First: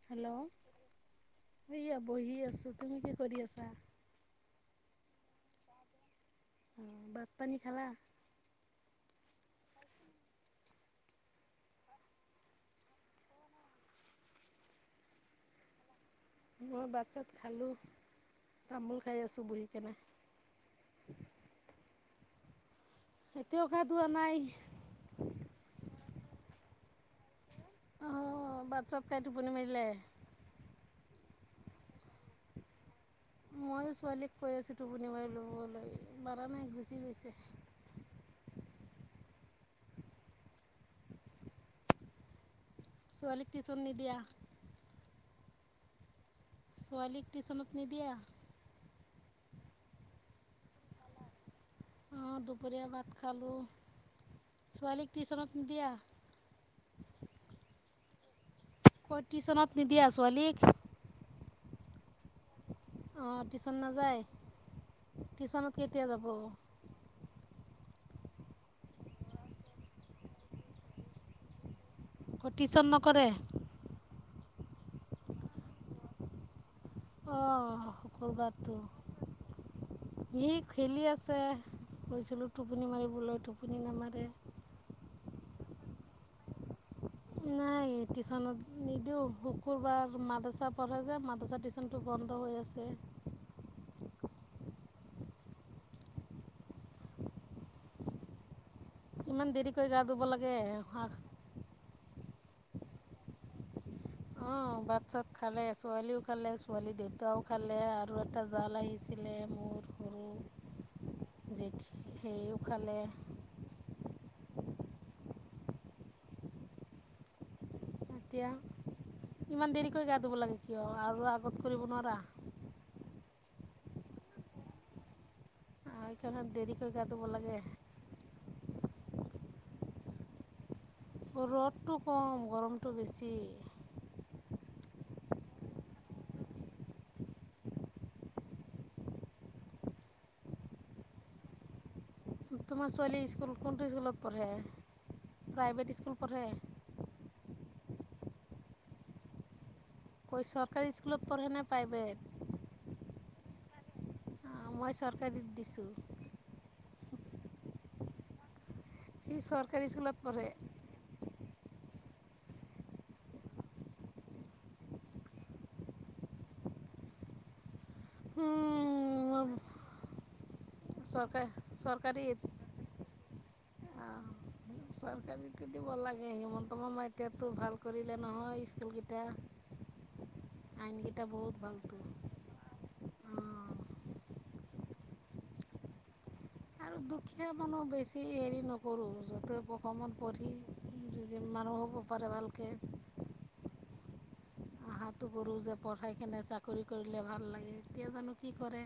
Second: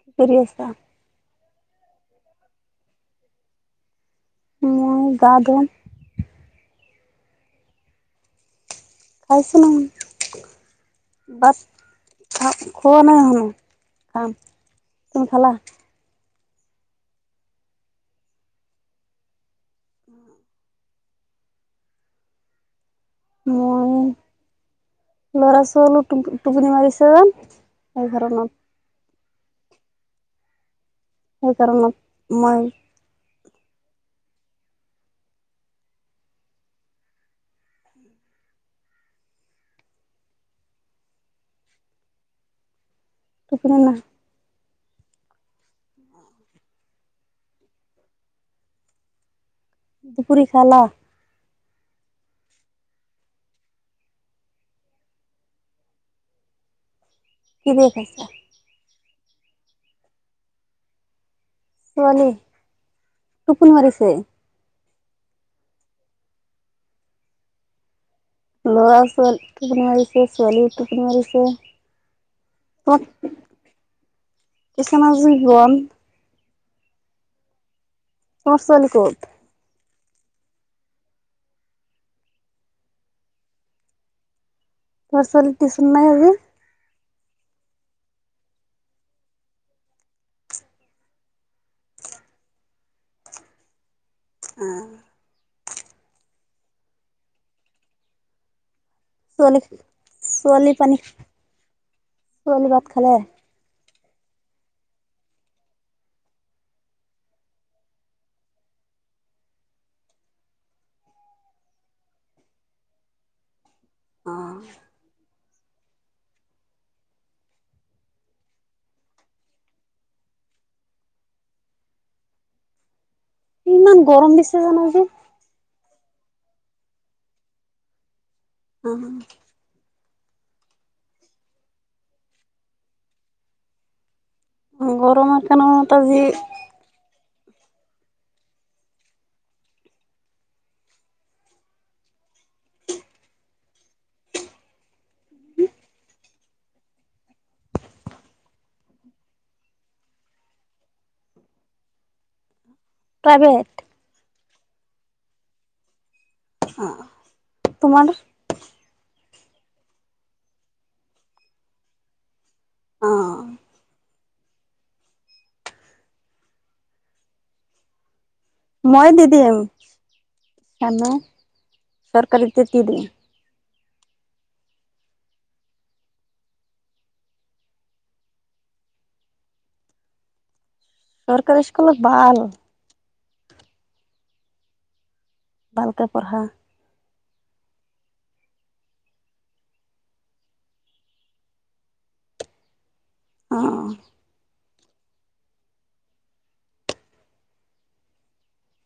কি কৰি আছা? সয়া বহি আছো। তুমি কি কৰি আছা? মই গা ধো ভাত পানী খালা? খাইছ ন। ভাত খ খোৱা নাই হুন খাম। তুমি খালা? মই ভাত- চাত খালো। তামোল খাই আছো বহি কেনে। এতি অকা মই দুুৱ নাই [unintelligible] টোপুনি মাৰিছে। এই ঘৰণত কটো পুনিমৰিলে [unintelligible] সেই কাৰণত মই ময়ো ছোৱালীক কৈ আছো টোপনি মাৰি ল'বলৈ। মাৰ নাই গুচি গৈছে। উম। ছোৱালীক টোপনি টিছন না নিদিয়া? ছোৱালীক টিউচনত নিদিয়া? ধুপুৰী খালা? অ দুপহৰীয়া ভাত খালো। ছোৱালীক টিউচনত নিদিয়া? কি দিয়া খাইছা? কত টিউছনত নিদিয়া ছোৱালীক? ছোৱালী? অ টোপনি টিউচন মাৰিছে নাযায়? টিউচনত কেতিয়া যাব? ল'ৰা ছোৱালী টোপনি মাৰিছে। ছোৱালীও টোপনি মাৰিছে। ক টিচন নকৰে? কিছে মজৰিিবন [unintelligible] তোমাৰ কৰবাতো ছোৱালী ক'ত? ই খেলি আছে। কৈছিলোঁ টোপনি মাৰিবলৈ টোপনি নামাৰে ল'ৰা ছোৱালী টিচন নাই আজি এই টিউচনত নিদিও শুকুৰবাৰ মাদ্ৰছা পঢ়ে যে মাদ্ৰাছা টিউশন টো বন্ধ হৈ আছে [unintelligible] আৰু ইমান ছোৱালী দেৰিকৈ গা ধুব লাগে হা শনিবাত খালে উ ভাত-চাত খালে। ছোৱালীও খালে, ছোৱালী দেউতাও খালে আৰু এটা জাল আহিছিলে মোৰ [unintelligible] যে সেইও খালে। অ এতিয়া ইমান দেৰিক গা ধুব লাগে কিয়, আৰু আগত কৰিব নোৱাৰা? ইমান গৰম দিছে জানো যে আৰু এ কাৰণ দেৰি কৰি গাটব লাগে। অ ৰ'দটো কম গৰমটো বেছি গৰমৰ কাৰণে তজি তোমাৰ ছোৱালী‌ স্কুল কোনটোৰ স্কুলত পঢ়ে, প্ৰাইভেট স্কুল পঢ়ে কৰ চৰকাৰী স্কুলত পঢ়ে নে প্ৰাইভেট প্ৰাইভেট। মই চৰকাৰী দিছোঁ আহ তোমাৰ এই চৰকাৰী স্কুলত পঢ়ে অ', মই মোৰ দিদিম চামে চৰকাৰ চৰকাৰীত চৰকাৰীতে দি দিম চৰকাৰী টে দিব লাগে হিমন্ত মামা এতিয়া টো ভাল কৰিলে নহয় স্কুলকেইটা আইনকেইটা বহুত চৰকাৰী ভালতো স্কুলত ভাল ভালকে পঢ়া আৰু দুখীয়া মানুহ বেছি হেৰি নকৰোঁ য'তে প্ৰশত পঢ়ি [unintelligible] উপ পিবালকৈ [unintelligible] অহ আশাটো কৰোঁ যে পঢ়াই কিনে চাকৰি কৰিলে ভাল লাগে এতিয়া জানো কি কৰে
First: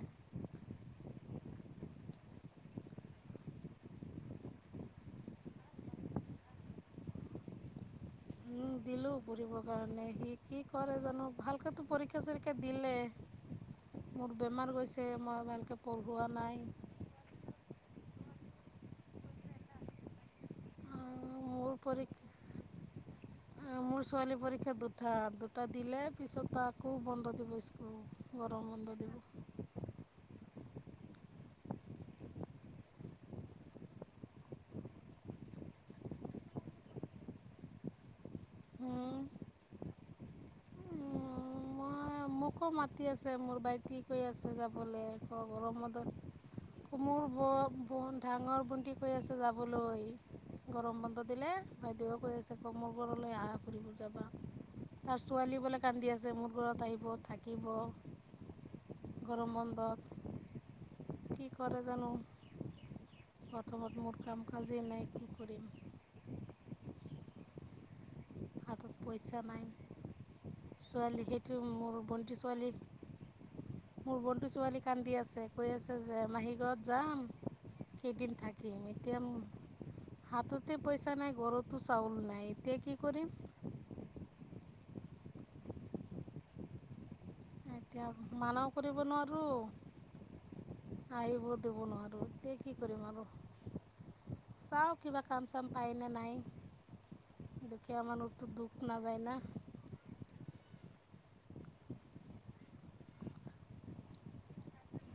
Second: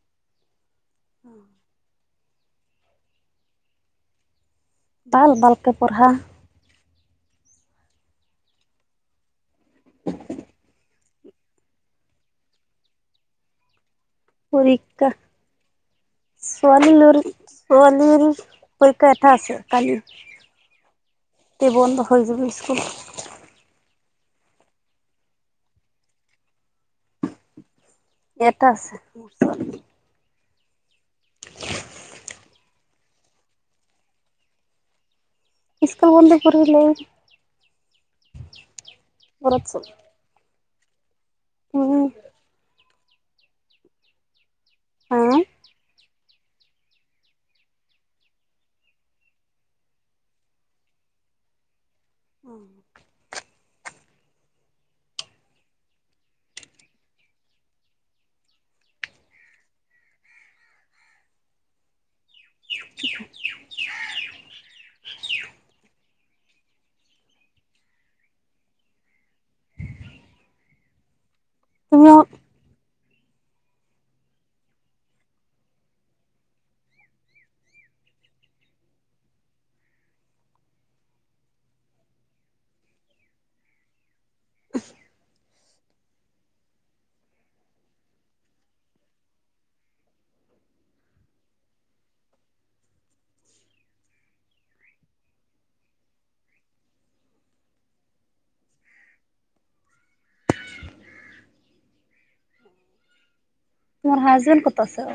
বাল বাল পে পঢ়া পঢ়িবৰ কাৰণে সি কি কৰে জানো ভালকতো পৰীক্ষা চৰীক্ষা দিলে মোৰ বেমাৰ গৈছে পৰীক্ষা মই ভালকৈ পঢ়োৱা নাই ছোৱালী লোলীৰ পৰীক্ষা এটা আছে কালি মোৰ তে বন্ধ পৰীক্ষা হৈ যাব স্কুল মোৰ ছোৱালী পৰীক্ষা দুটা দুটা দিলে পিছত তাকো বন্ধ দিব স্কুল গৰম এটা বন্ধ আছে। দিব [unintelligible] স্কুল বন্ধ কৰিলে মই ঘৰত যাম উম আকৌ মাতি আছে মোৰ ভাইটি কৈ আছে যাবলৈ হা আকৌ গৰমতত [inaudible] মোৰ ব ডাঙৰ বণ্টি কৈ আছে যাবলৈ গৰম বন্ধ দিলে বাইদেউে কৈ আছে কমল ঘৰলৈ আহা তাৰ ছোৱালী বোলে কান্দি আছে মোৰ ঘৰত আহিব থা থাকিব গৰম বন্ধত কি কৰে জানো প্ৰথমত মোৰ কাম কাজি নাই কি কৰিম হাতত পইচা নাই ছোৱালী সেইটো মোৰ তোমাৰ ভণ্টি ছোৱালী মোৰ ভন্টি ছোৱালী কান্দি আছে কৈ আছে যে মাহী ঘৰত যাম। কেইদিন থাকিম। এতিয়া মোৰ হাততে পইচা নাই ঘৰতো চাউল নাই এতিয়া কি কৰিম। এতিয়া মানাও কৰিব নোৱাৰোঁ। আহিব দিব নোৱাৰোঁ এতিয়া কি কৰিম আৰু। চাওঁ কিবা কাম চাম পায়নে নাই। দুখীয়া মানুহৰ দুখ নাযায় না তোমাৰ হাজবেণ্ড ক' ত আছে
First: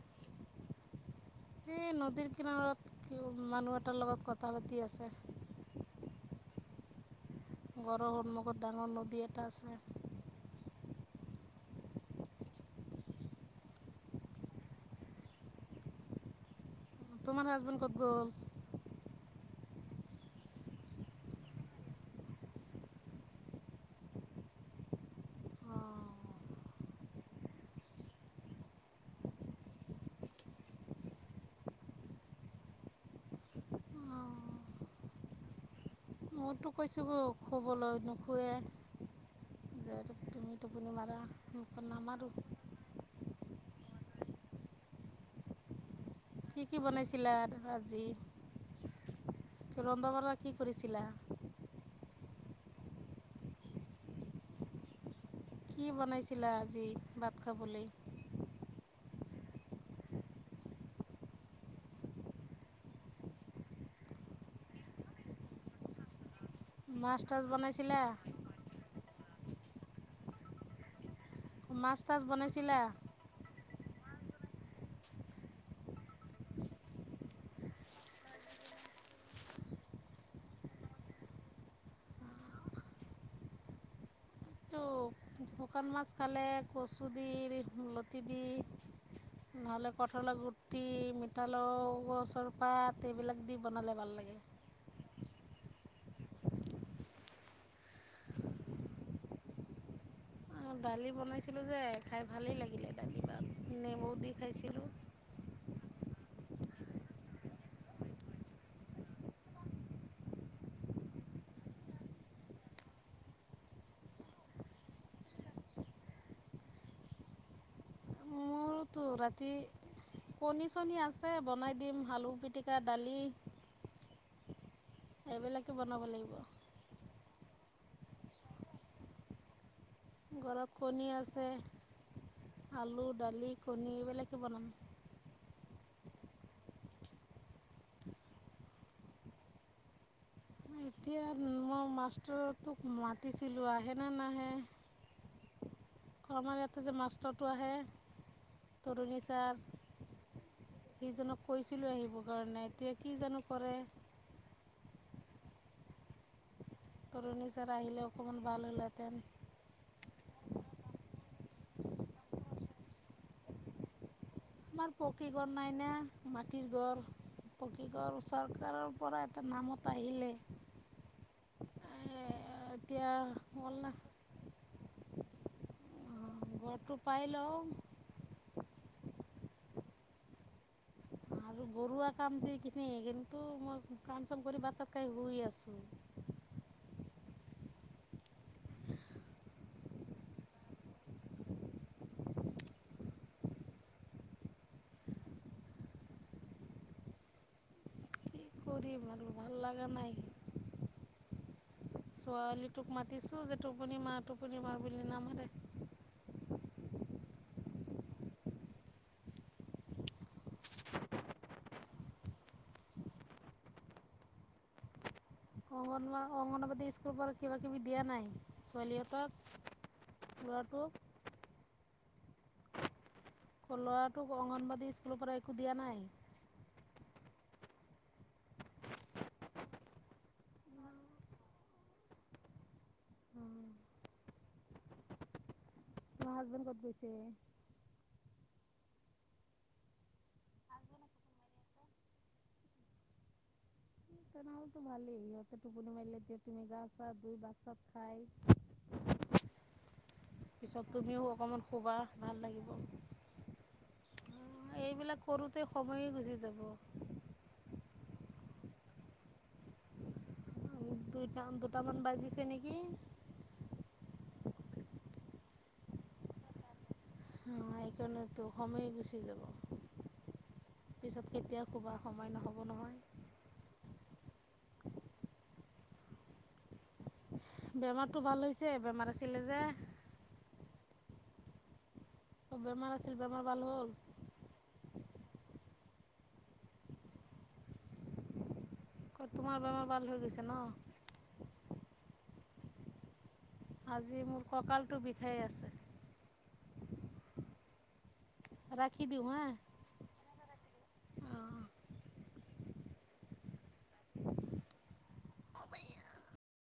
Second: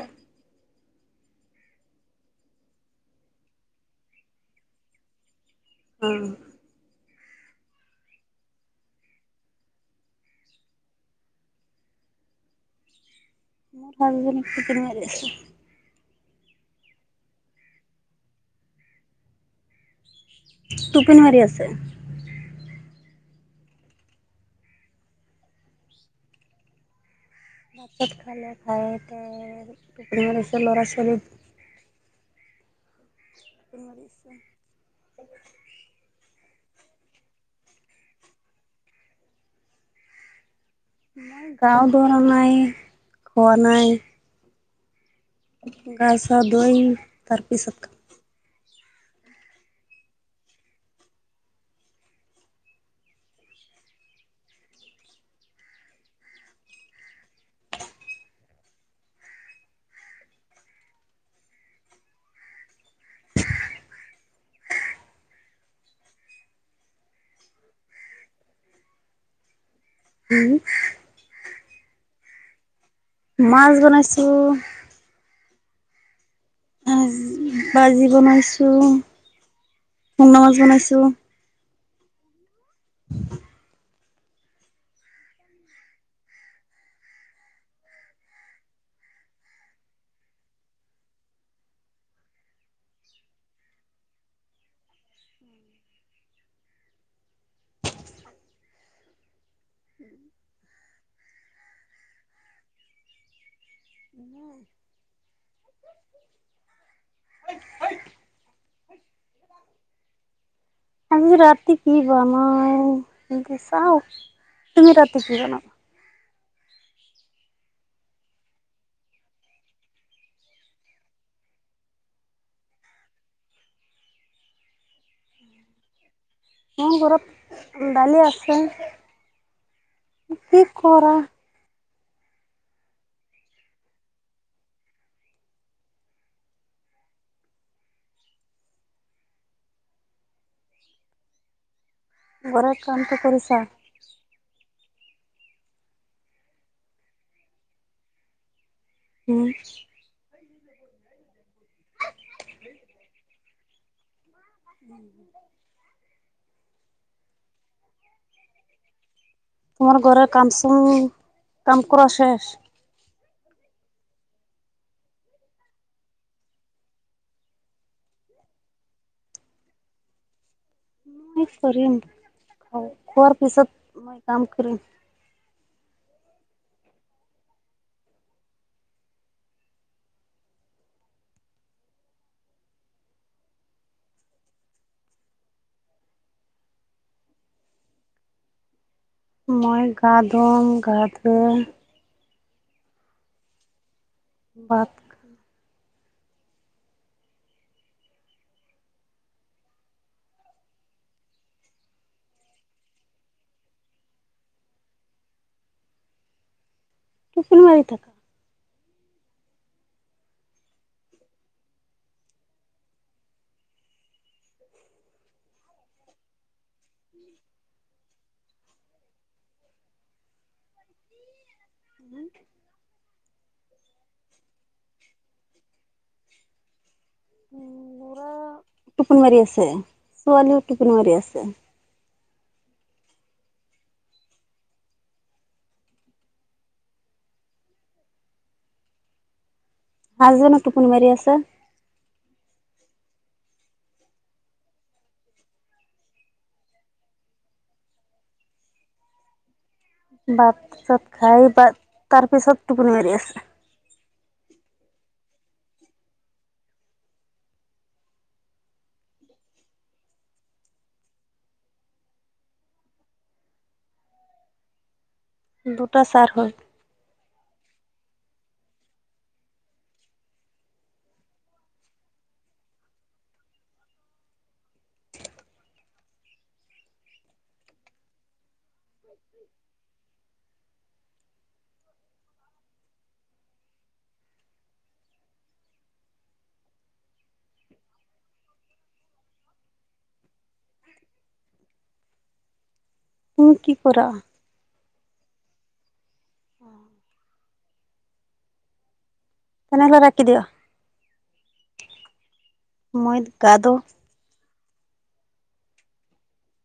এই নদীৰ কিনাৰত মানুহ এটাৰ লগত কথা পাতি আছে উম ঘৰৰ সন্মুখত ডাঙৰ নদীয়ে এটা আছে মোৰ হাজবেণ্ড [unintelligible] কৰি আছে তোমাৰ হাজবেণ্ড ক'ত গল? টোপনি মাৰি আছে। অঁ [unintelligible] ল'ৰা ছোৱালীৰ [inaudible] মইতো কৈছো গৈ শুবলৈ নোশুৱে যহেতু তুমি টোপনি মাৰা মোক গাও কয় ধৰা নামাৰো। নাই, খোৱা নাই। গা ছা কি দুই কি বনাইছিলা তাৰপিছত আজি ৰন্ধা বাৰা কি কৰিছিলে? কি বনাইছিলা আজি ভাত খাবলৈ? মাছ তাছ বনাইছিলে? হম। মাছ তাছ বনাইছিলা? মাছ বনাইছো। আহ ভাজি বনাইছো। [unintelligible] মাছ বনাইছো। উম। তো শুকান মাছ খালে কচু দি লতি দি নহ'লে কঠলৰ গুটি মিঠালৰ চৰপাত এইবিলাক দি বনালে ভাল লাগে। [inaudible] দালি বনাইছিলোঁ যে খাই ভালেই লাগিলে দালি বা নেমু দি খাইছিলোঁ। [inaudible] আজি ৰাতি কি বনাওঁ তাকে চাওঁ। তুমি ৰাতি কি বনাবা? [inaudible] ৰাতি কণী চণী আছে বনাই দিম, আলু পিটিকা দালি। এইবিলাকে বনাব লাগিব। মোৰ ঘৰত দালি আছে। কি ঘৰত কণী কৰা আছে। আলু দালি কণী এইবিলাকে বনাম। এতিয়া মই মাষ্টৰ ঘৰৰ তোক কামটো কৰিছা? মাতিছিলো আহে নাহে? কমাৰ ইয়াতে যে মাষ্টৰটো আহে। তৰুণী উম। ছাৰ, সিজনক কৈছিলোঁ আহিব কাৰণে এতিয়া কি জানো কৰে। [inaudible] তৰুণী চাৰ আহিলে অকমান ভাল হ'লহেঁতেন। তোমাৰ ঘৰে কাম চাম কাম কৰা শেষ। আমাৰ পকী ঘৰ নাই না, মাটিৰ ঘৰ। পকীঘৰ চৰকাৰৰ পৰা এটা নামত আহিলে। মই কৰিম, হয়। এতিয়া খোৱাৰ হ'ল না পিছত মই কাম কৰিম। ঘৰটো পাই লওঁ। [inaudible] কোৱা কাম এইখিনি কিন্তু, মই কাম চাম কৰি ভাত চাত খাই শুই আছোঁ। [inaudible] মই গা ধুম গা ধুই বাত। কি কৰিম আৰু ভাল লাগা নাই। ছোৱালীটোক মাতিছো যে টোপনি মাৰ টোপনি মাৰ বুলি নামাৰে। টোপনি মাৰি থাকা। অংগনবা অংগনাবাদী স্কুল পৰা কিবা কিবি দিয়া নাই। ছোৱালীহঁতক লৰাটোক। উম'। ল'ৰাটোক অংগনবাদী স্কুলৰ পৰা একো দিয়া নাই। ল'ৰা টোপনী মাৰি আছে, ছোৱালীও টোপনী মাৰি আছে। তোমাৰ হাজবেণ্ড ক'ত গৈছে? হাজবেণ্ডও টোপনি মাৰি আছে। তেনেহলেতো ভালেই সিহঁতে টুপনি মাৰিলে, এতিয়া তুমি গা পা ধুই ভাত চাত খাই। [unintelligible] ভাত পিছত চাত তুমিও খাই, অকণমান পাই শুবা ভাল তাৰপিছত লাগিব। টোপনি মাৰি আছে। এইবিলাক কৰোঁতে সময়ে গুচি যাব। দুইটা দুটামান বাজিছে নেকি? [inaudible] দুটা চাৰ হ'ল। হয়। এইকাৰণেতো সময়েই গুচি যাব। পিছত কেতিয়াও শুবা সময় নহ'ব নহয়। [unintelligible] বেমাৰটো ভাল হৈছে। বেমাৰ আছিলে যে? অহ' বেমাৰ আছিল, বেমাৰ ভাল হ'ল। কত তোমাৰ বেমাৰ ভাল হৈ গৈছে ন? তুমি কি কৰা আজি মোৰ কঁকালটো বিষাই আছে। অহ'। ৰাখি। দিওঁ হা তেনেহলে ৰাখি দিওঁ, অঁ মইত গা ধুও। [unintelligible]